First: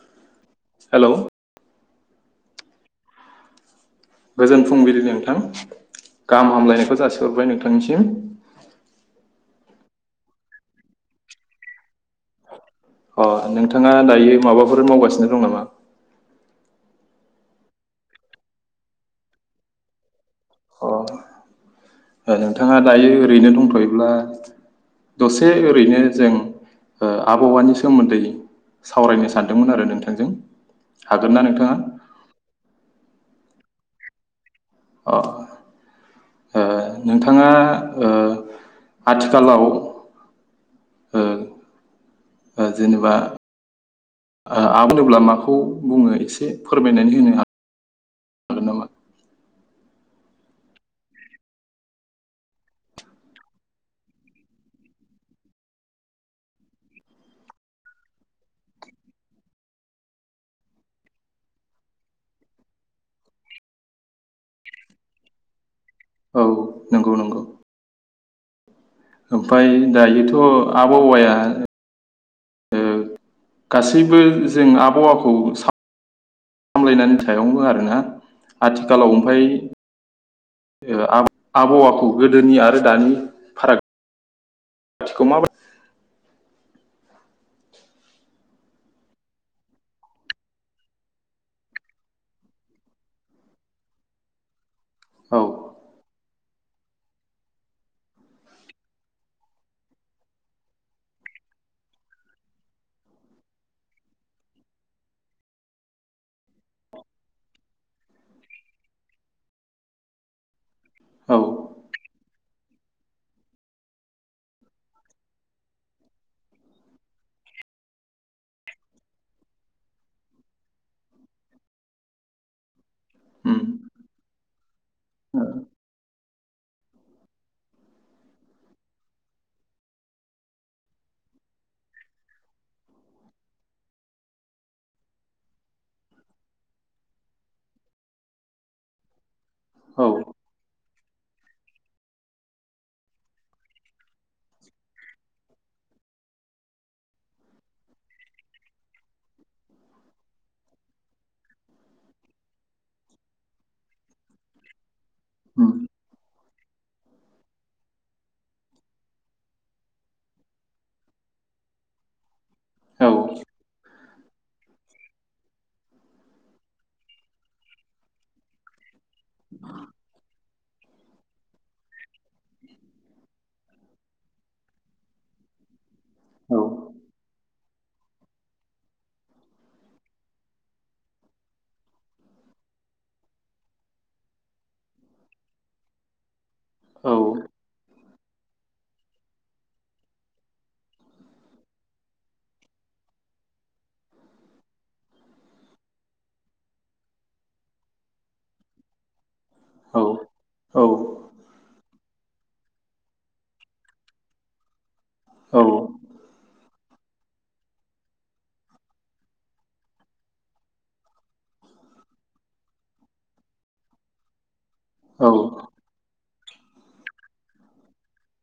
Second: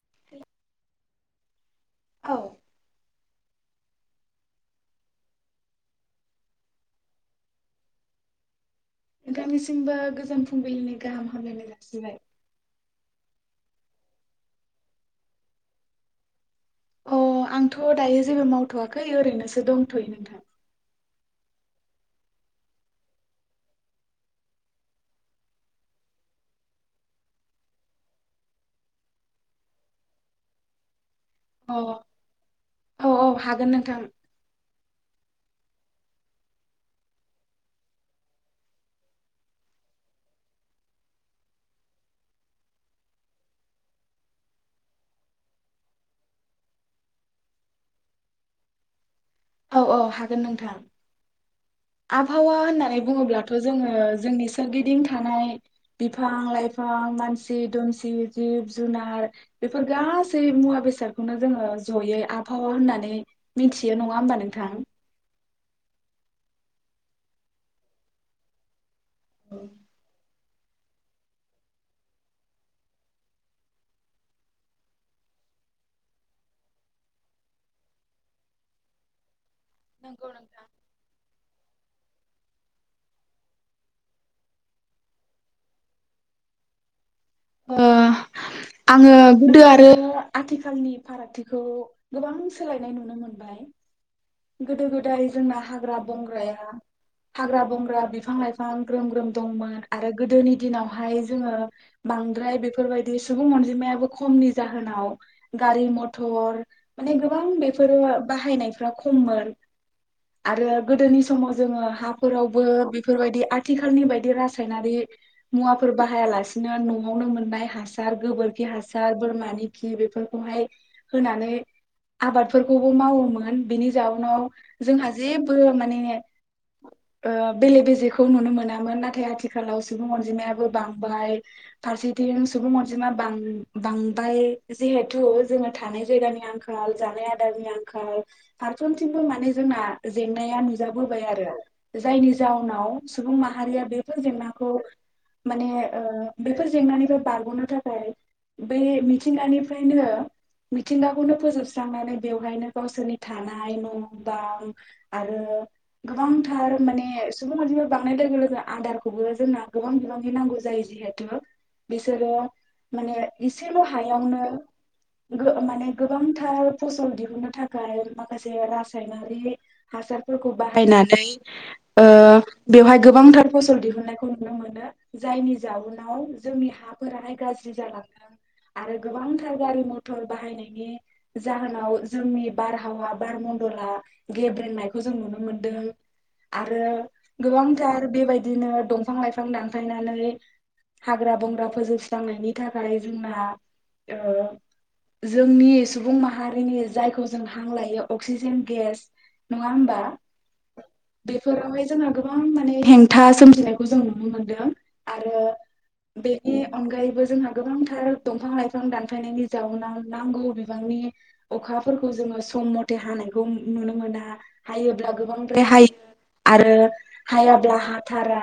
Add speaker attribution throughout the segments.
Speaker 1: [inaudible]
Speaker 2: Hello.
Speaker 1: औ।
Speaker 2: गोजोन फुंबिलि नोंथां गाहाम हामलायनायखौ जासिहरबाय नोंथांनिसिम।
Speaker 1: नोंथांनिसिमबो गोजान फुंबिलिनि गाहाम हामलायनाय जासिबाय।
Speaker 2: अ नोंथाङा दायो माबाफोर मावगासिनो दं नामा?
Speaker 1: अ आंथ दायो जेबो मावथवाखै ओरैनोसो दंथयो नोंथां।
Speaker 2: अ नोंथाङा दायो ओरैनो दंथयोब्ला दसे ओरैनो जों ओ आबहावानि सोमोन्दै सावरायनो सानदोंमोन आरो नोंथांजों। हागोन ना नोंथाङा
Speaker 1: अ औ औ हा गोन नोंथां।
Speaker 2: अ ओ नोंथाङा ओ आथिखालाव ओ ओ जेनेबा ओ [inaudible] होनोब्ला माखौ बुङो एसे फोरमायनानै होनो हा हागोन नामा?
Speaker 1: औ औ हागोन नोंथां आबहावा होननानै बुङोब्लाथ' जोङो जोंनि सोरगिदिं थानाय बिफां लाइफां मानसि दुमसि जिब जुनार बेफोर गासै मुवा बेसादखौनो जोङो जयै आबहावा होननानै मिथियो नङा होमबा नों नोंथां।
Speaker 2: औ।
Speaker 1: औ
Speaker 2: ओमफाय दायोथ' आबहावाया गासैबो जों आबहावाखौ साम-लायनायनि सायावबो आरोना आथिखालाव ओमफाय
Speaker 1: नोंगौ नोंथां।
Speaker 2: आबहावाखौ गोदोनि आरो दानि फाराग-थिखौ माबायदि
Speaker 1: ओ आङो गोदो आरो आथिखालनि फारागथिखौ गोबां सोलायनाय नुनो मोनबाय। गोदो गोदाय
Speaker 2: औ
Speaker 1: जोंना हाग्रा बंग्राया हाग्रा-बंग्रा, बिफां-लाइफां ग्रोम ग्रोम दंमोन आरो गोदोनि दिनावहाय जोङो बांद्राय बेफोरबायदि सुबुं अनजिमायाबो खमनि जाहोनाव गारि मथर माने गोबां बेफोरो बाहायनायफ्रा ख खममोन आरो गोदोनि
Speaker 2: औ
Speaker 1: समाव जोङो हा फोरावबो बेफोरबायदि आथिखालनि बायदि रासायनारि मुवाफोर बाहायालासिनो न'आवनो मोननाय हासार गोबोरखि हासार बोरमानि खि बेफोरखौहाय होनानै आबादफोरखौ
Speaker 2: उम
Speaker 1: मावोमोन बिनि नाव जोंहा जेबो माने ओ बेले बेजेखौ नुनो मोनामोन नाथाय आथिखालाव सुबुं अनजिमायाबो बांबाय फारसेथिं सुबुं अनजिमा बां बांबाय जिहेथु जोङो थानाय जायगानि आंखाल जानाय आदारनि आंखाल फारफ्रोमथिंबो माने जोंना
Speaker 2: औ
Speaker 1: जेंनाया नु नुजा बोबाय आरो जायनि जाउनाव सुबुं माहारिया बेफोर जेंनाखौ माने ओ बेफोर जेंनानिफ्राय बारग'नो थाखाय बे मिथिंगानिफ्रायनो मिथिंगाखौनो फोजोबस्रांनानै बेवहायनो गावसोरनि थानाय न'-बां
Speaker 2: उम।
Speaker 1: थार माने सुबुं अनजिमा बांनाय लोगो लोगो आदारखौबो जोंना गोबां बिबांनि नांगौ जायो जिहेथु बिसोरो
Speaker 2: औ
Speaker 1: माने इसेल' हायावनो गो माने गोबांथार फसल दिहुनो थाखाय माखासे रासाय सायनारि हासार फोरखौ बाहायनानै ओ बेवहाय गोबांथार फसल दिहुनन्नायखौ नुनो मोनो जायनि जाउनाव जोंनि हाफोराहाय गाज्रि जालांङो आरो गोबांथार गारि मथर बाहायनायनि जाहोनाव जोंनि बार बार मन्दला गेब्रेंनायखौ जों नुनो मोनदों। आरो
Speaker 2: औ औ
Speaker 1: गोबांथार बेबायदिनो दंफां-लाइफां दानफायनानै हाग्रा-बंग्रा फोजोबस्रांनायनि थाखाय जोंना ओ जोंनि सुबुं माहारिनि जायखौ जों हां लायो अक्सिजेन गेस नङा होमबा
Speaker 2: औ
Speaker 1: बेफोरावहाय जोंहा गोबां माने हेंथा सोमजिनायखौ जों नुनो मोनदों। आरो
Speaker 2: औ
Speaker 1: बेनि अनगायैबो जोंहा गोबांथार दंफां लाइफां दानफायनायनि जाउनाव नांगौ बिबांनि अखाफोरखौ जोङो सम मथे हानायखौ नुनो मोना। हायोब्ला
Speaker 2: औ
Speaker 1: गोबांद्राय हायो। आरो हायाब्ला हाथारा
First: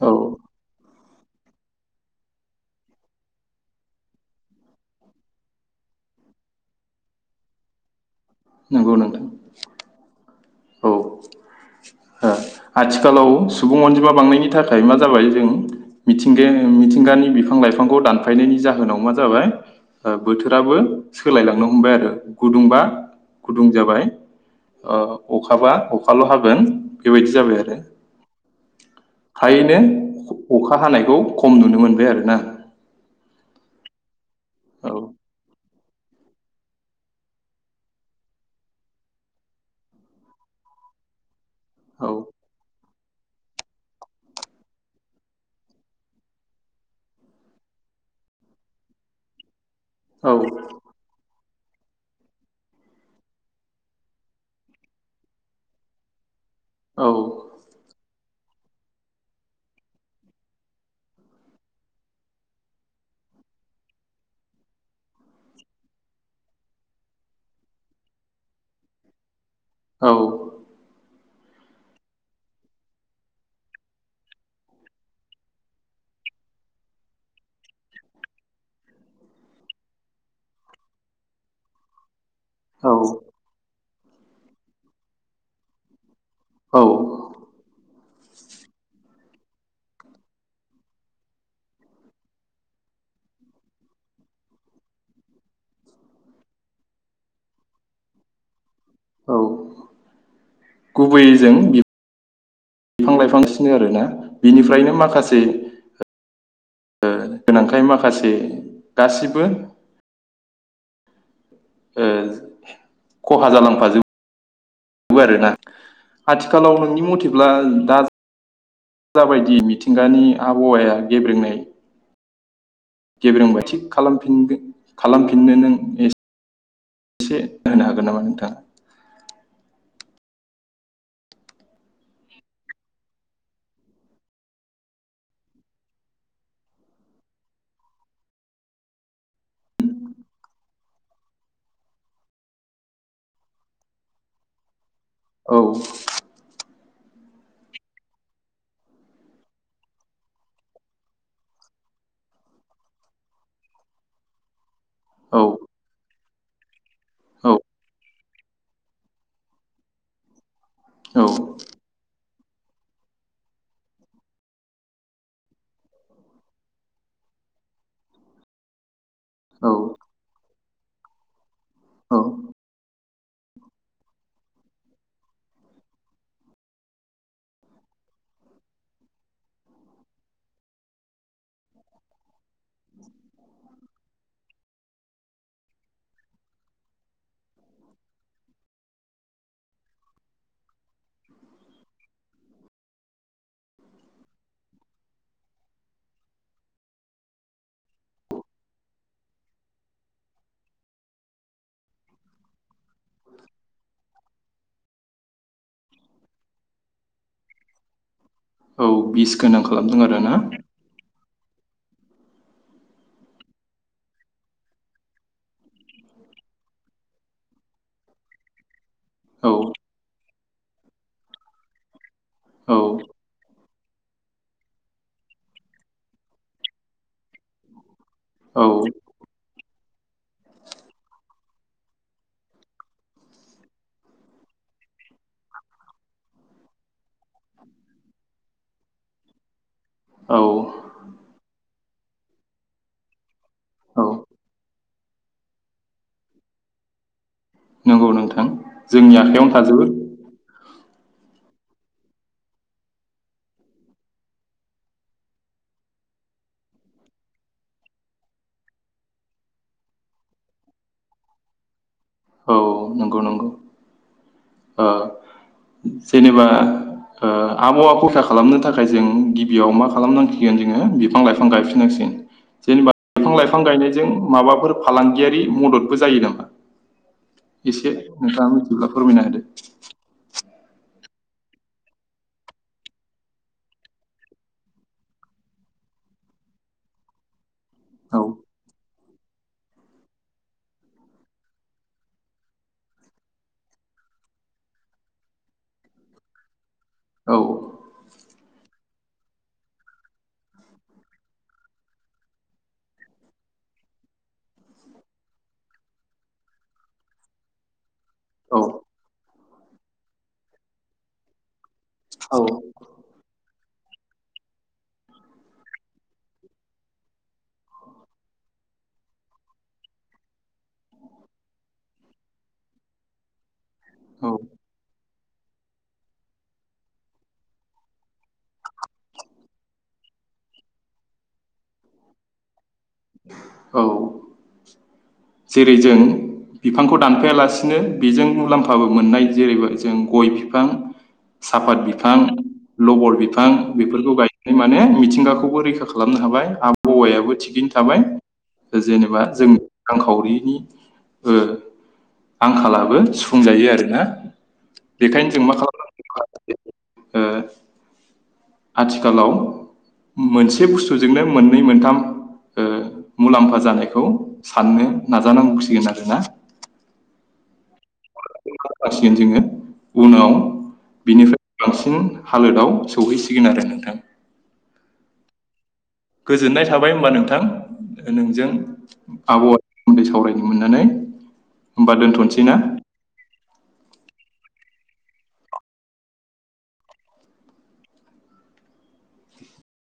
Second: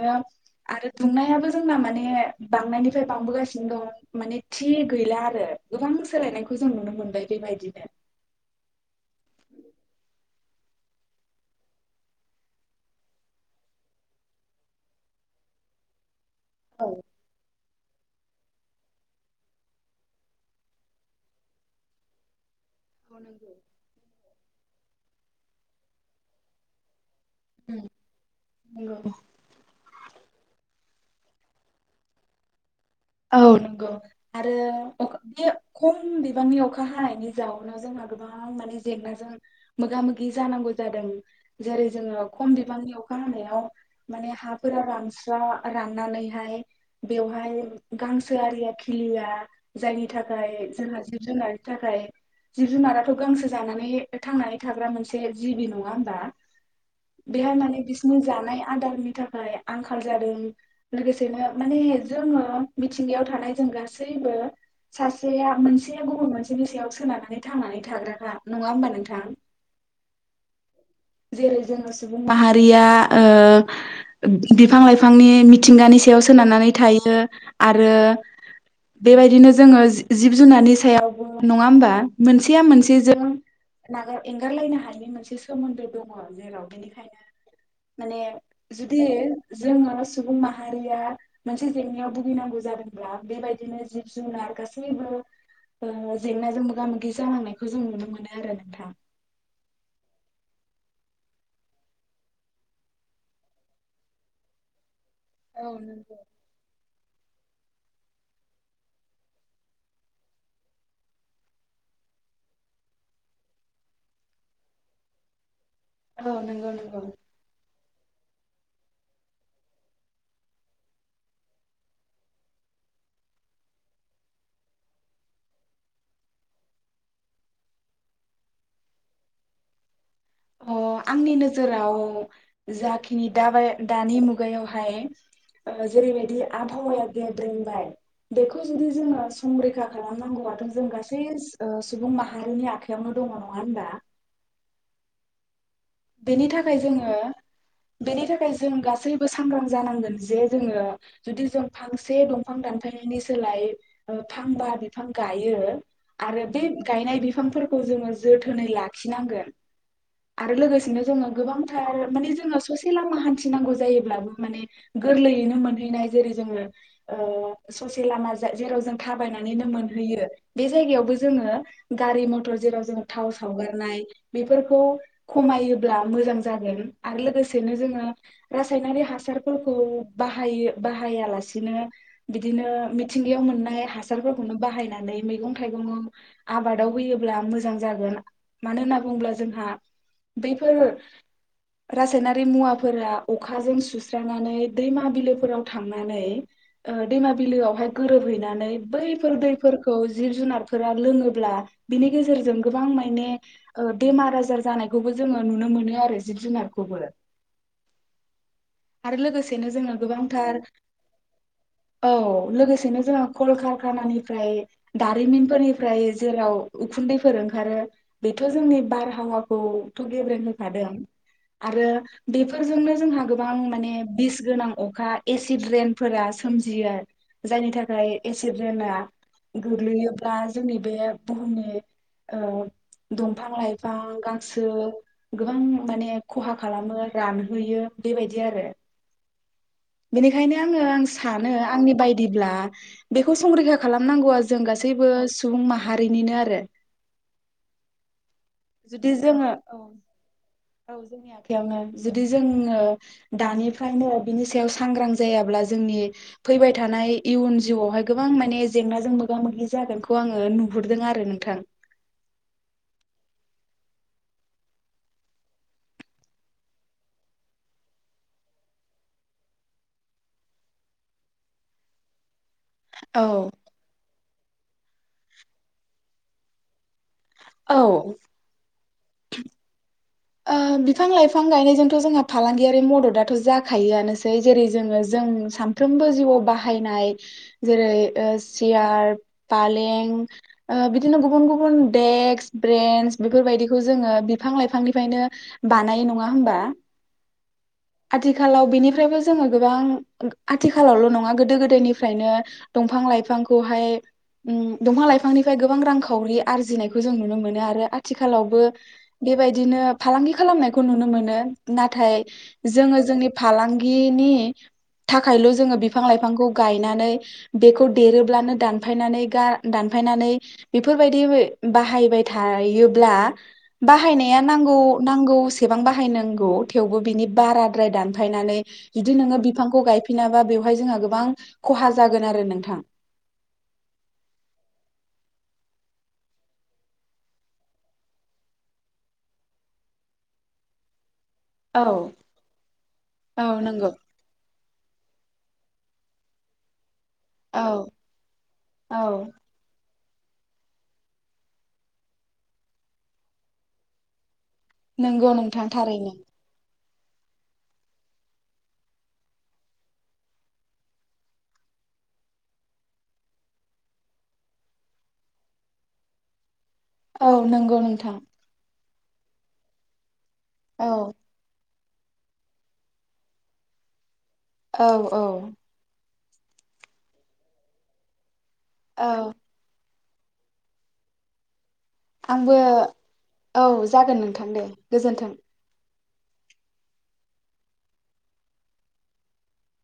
Speaker 2: औ
Speaker 1: आरो दुंनायाबो जोंना माने बांनायनिफ्राय बांबोगासिनो दं माने थि गैला आरो गोबां सोलायनायखौ जों नुनो मोनबाय बेबायदिनो।
Speaker 2: नंगौ नोंथां। औ ओ आथिखालाव सुबुं अनजिमा बांनायनि थाखाय मा जाबाय जों मिथिंगायानो
Speaker 1: औ
Speaker 2: मिथिंगानि बिफां लाइ बिफांखौ दानफायनायनि जाहोनाव मा जाबाय ओ बोथोराबो सोलायलांनो हमबाय आरो। गुदुंबा
Speaker 1: नंगौ
Speaker 2: गुदुं जाबाय। औ। अखाबा अखाल' हागोन। बेबायदि जाबाय आरो
Speaker 1: उम नंगौ।
Speaker 2: थायैनो अख अखा हानायखौ खम नुनो मोनबाय आरो ना।
Speaker 1: औ नंगौ। आरो अख इयो खम बिबांनि अखा हानायनि जाउनाव जोंहा गोबां माने जेंनाजों मोगा मोगि जानांगौ जादों। जेरै
Speaker 2: औ
Speaker 1: जोङो खम बिबांनियाव अखा हायाव माने हाफोरा रानस्रा राननानैहाय बेवहाय गांसो आरिया खिलिया जायनि थाखाय जोंहा जिब जुनार थाखाय जिब जुनाराथ' गांसो जानानै थांनानै थाग्रा मोनसे जिबि नङा होमबा
Speaker 2: औ
Speaker 1: बिहाय माने बिसिनि जा थानाय आदारनि थाखाय आंखाल जादों लोगोसेनो माने जोङो मिथिंगायाव थानाय जों गासैबो सासेया मोनसे गुबुन मोनसेनि सायाव सोनारनानै थांनानै थाग्राखा नङा होमबा नोंथां?
Speaker 2: औ।
Speaker 1: जेरै जोङो सुबुं माहारिया ओ बिफां लाइफांनि मिथिंगानि सायाव सोनारनानै थायो आरो बेबायदिनो जोङो जिब जुनारनि सायावबो नङा होमबा? मोनसेया
Speaker 2: औ
Speaker 1: मोनसेजों। नागार एंगारलायनो हानाय मोनसे सोमोन्दो दङ जेराव
Speaker 2: औ
Speaker 1: बेनिखायनो माने जुदि जोङो सुबुं माहारिया मोनसे जेंनायाव भुगिनांगौ जादोंब्ला बेबायदिनो जिब जुनार गासैबो ओ जेंनाजों मोगा मोगि जानांनायखौ जों नुनो मोनो आरो नोंथां।
Speaker 2: औ गुबैयैजों बि बिफां लाइफां सिनो आरो ना बिनिफ्रायनो माखासे
Speaker 1: औ नंगौ।
Speaker 2: ओ गोनांखाय माखासे गासिबो ओ खहा जालांफाजोब नंगौ आरो ना।
Speaker 1: औ नंगौ
Speaker 2: आथिखालाव
Speaker 1: नंगौ
Speaker 2: नोंनि मथेब्ला दा जाबायदि मिथिंगानि आबहावाया गेब्रेंनाय गेब्रेंबाय थिग खालामफिनगोन खालामफिननो नों एसे होनो हागोन नामा नोंथाङा?
Speaker 1: अ आंनि नोजोराव जाखिनि दाबाय दानि मुगायावहाय ओ जेरैबायदि आबहावाया गेब्रेंबाय बेखौ जुदि जोङो संरैखा खालामनांगौबथ' जों गासै ओ सुबुं माहारिनि आखायावनो दङ नङा होनबा?
Speaker 2: औ।
Speaker 1: बेनि थाखाय जोङो बेनि थाखाय जों गासैबो सांग्रां जानांगोन जे जोङो जुदि जों फांसे दंफां दानफायनायनि सोलाय फांबा बिफां
Speaker 2: औ
Speaker 1: गायो आरो बे गायनाय
Speaker 2: औ
Speaker 1: बिफांफोरखौ जोङो जोथोनै लाखिनांगोन आरो लोगोसे दिनो जोंनो
Speaker 2: औ
Speaker 1: गोबांथार माने जों जोङो ससे लामा हान्थिनांगौ जायोब्लाबो माने गोरलैयैनो मोनहैनाय जेरै जोङो अ ससे लामा जा जेराव जों थाबायनानैनो
Speaker 2: औ
Speaker 1: मोनहैयो। बे जायगायावबो जोङो।
Speaker 2: औ
Speaker 1: गारि मटर जेराव जों थाव सावगारनाय बेफोरखौ खमायो ब्ला मोजां जागोन आरो लोगोसेनो जोङो रासायनारि हासारफोरखौ बाहायो बाहायालासे बिदिनो बिदिनो मिथिंगायाव मोननाय हासारफोरख खौनो बाहायनानै मैगं थाइगंआव आबादाव होयोब्ला मोजां जागोन मानोना बुंब्ला जोंहा बे-' बेफोर रासायनारि मुवाफोरा अखाजों सुस्रानानै दैमा बिलोफोराव थांनानै ओ दैमा बिलोआवहाय गोरोबहैनानै बैफोर दैफोरखौ जिब जुनारफोरा लोङोब्ला बिनि गेजेरजों गोबां माइने ओ बेमार आजार जानायखौबो। जोङो नुनो मोनो आरो जिब जुनारखौबो
Speaker 2: औ
Speaker 1: आरो
Speaker 2: बिस गोनां
Speaker 1: लोगोसेनो जोंङो
Speaker 2: खालामदों आरोना
Speaker 1: गोबांथार-'- औ लोगोसेनो जोंहा कलकारखानानिफ्राय दारिमिनफोरनिफ्राय जेराव उखुन्दैफोर ओंखारो बेथ' जोंनि बार
Speaker 2: औ
Speaker 1: हावाखौ। गेब्रें होफादों आरो
Speaker 2: औ
Speaker 1: बेफोरजोंनो जोंहा गोबां माने बिस गोनां अखा एसिड रेनफोरा सोमजियो जायनि थाखाय एसिड
Speaker 2: औ
Speaker 1: होना गोग्लैयोब्ला जोंनि बे बुहुमनि ओ दंफां लाइफां गांस ओ गोबां माने खहा खालामो रानहोयो बेबायदि आरो।
Speaker 2: औ
Speaker 1: बेनिखायनो आङो आं सानो आंनि बायदिब्ला बेखौ संरैखा
Speaker 2: औ
Speaker 1: खालामनांगौआ जों गासैबो सुबुं माहारिनिनो आरो।
Speaker 2: नंगौ नोंथा। थां
Speaker 1: जुदि
Speaker 2: जोंनि आखाइयावनो
Speaker 1: जोङो औ
Speaker 2: थाजोबो।
Speaker 1: औ जोंनि आखयावनो जुदि जोङो दानिफ्रायनो बिनि सायाव सांग्रां जायाब्ला जोंनि फैबाय थानाय इयुन जिउआवहाय गोबां माने जेंनाजों मोगा मोगि जागोनखौ आङो नुहुरदों आरो नोंथां।
Speaker 2: औ नंगौ नंगौ ओ जेनेबा ओ आबहावा खरसा खालामनो थाखाय जों गिबियाव मा खालामनांसिगोन जोङो बिफां लाइफां गायफिनांसि जेनेबा
Speaker 1: औ
Speaker 2: बिफां लाइफां गायनायजों माबाफोर फालांगियारि मददबो जायो नामा?
Speaker 1: औ
Speaker 2: एसे नोंथां मिथि फोरमायना होदो। [inaudible]
Speaker 1: अ बिफां लाइफां गायनायजोंथ' जोंहा फालांगियारि मददाथ' जाखायोआनोसै जेरै जोङो जों सानफ्रोमबो जिउआव बाहायनाय जेरै
Speaker 2: होदो
Speaker 1: सियार। पालें ओ बिदिनो गुबुन गुबुन देक्स ब्रेन्स बेफोर बायदिखौ जोङो बिफां लाइफांनि फ्रायायनो बानायो नङा होमबा?
Speaker 2: औ
Speaker 1: आथिखालाव बेनिफ्रायबो जोङो गोबां आथिखालावल' नङा गोदो गोदायनिफ्रायनो दंफां लाइफांखौहाय ओम दंफां लाइफांनिफ्राय गोबां रांखावरि आरजिनायखौ जों नुनो मोनो आरो आथ
Speaker 2: औ
Speaker 1: थिखालावबो बेबायदि फालांगि खालामनायखौ नुनो मोनो। नाथाय
Speaker 2: औ
Speaker 1: जोङो जोंनि फालांग नि बे थाखायल' जोङो बिफां लाइफांखौ गायनानै बेखौ देरोब्लानो दानफायनानै गा दानफायनानै बेफोरबायदि बाहायबाय थायोब्ला
Speaker 2: औ
Speaker 1: [unintelligible] नांगौ नांगौ जेसेबां बाहायनांगौ थेवबो बिनि बाराद्राय दानफायनानै जुदि नोङो बिफांखौ गायफिनाबा बेवहाय जोंहा गोबां खहा जागोन आरो नोंथां।
Speaker 2: औ जेरै जों बिफांखौ दानफायालासिनो बेजों मुलाम्फाबो मोननाय जेरै जों गय बिफां, साफात
Speaker 1: औ
Speaker 2: बिफां, लबर
Speaker 1: औ
Speaker 2: बिफां
Speaker 1: नंगौ
Speaker 2: बेफोरखौ गाय माने मिथिंगाखौबो रैखा खालामनो हाबाय बा गयाबो
Speaker 1: औ
Speaker 2: थिगैनो थाबाय
Speaker 1: औ
Speaker 2: जेनेबा जों रांखावरिनि ओ आंखालाबो सुफुंजायो आरोना? बेखायनो
Speaker 1: नंगौ
Speaker 2: जों मा
Speaker 1: नोंथां
Speaker 2: खालामो
Speaker 1: थारैनो।
Speaker 2: ओ आथिखालाव मोनसे बुस्थुजोंनो मोननै मोनथाम ओ मुलाम्फा जानायखौ साननो नाजानांगौसिगोन आरोना।
Speaker 1: औ नंगौ नोंथां।
Speaker 2: जासिगोन जोङो उनाव
Speaker 1: औ
Speaker 2: बिनिफ्राय बांसिन हालोदाव सौहैसिगोन आरो नोंथां।
Speaker 1: औ औ
Speaker 2: गोजोननाय थाबाय होनोमबा नोंथां नोंजों
Speaker 1: ओं
Speaker 2: नोंजों सावरायनो मोननानै। होमबा दोनथ'नोसै
Speaker 1: आंबो
Speaker 2: ना
Speaker 1: औ जागोन नोंथां दे। गोजोन्थों।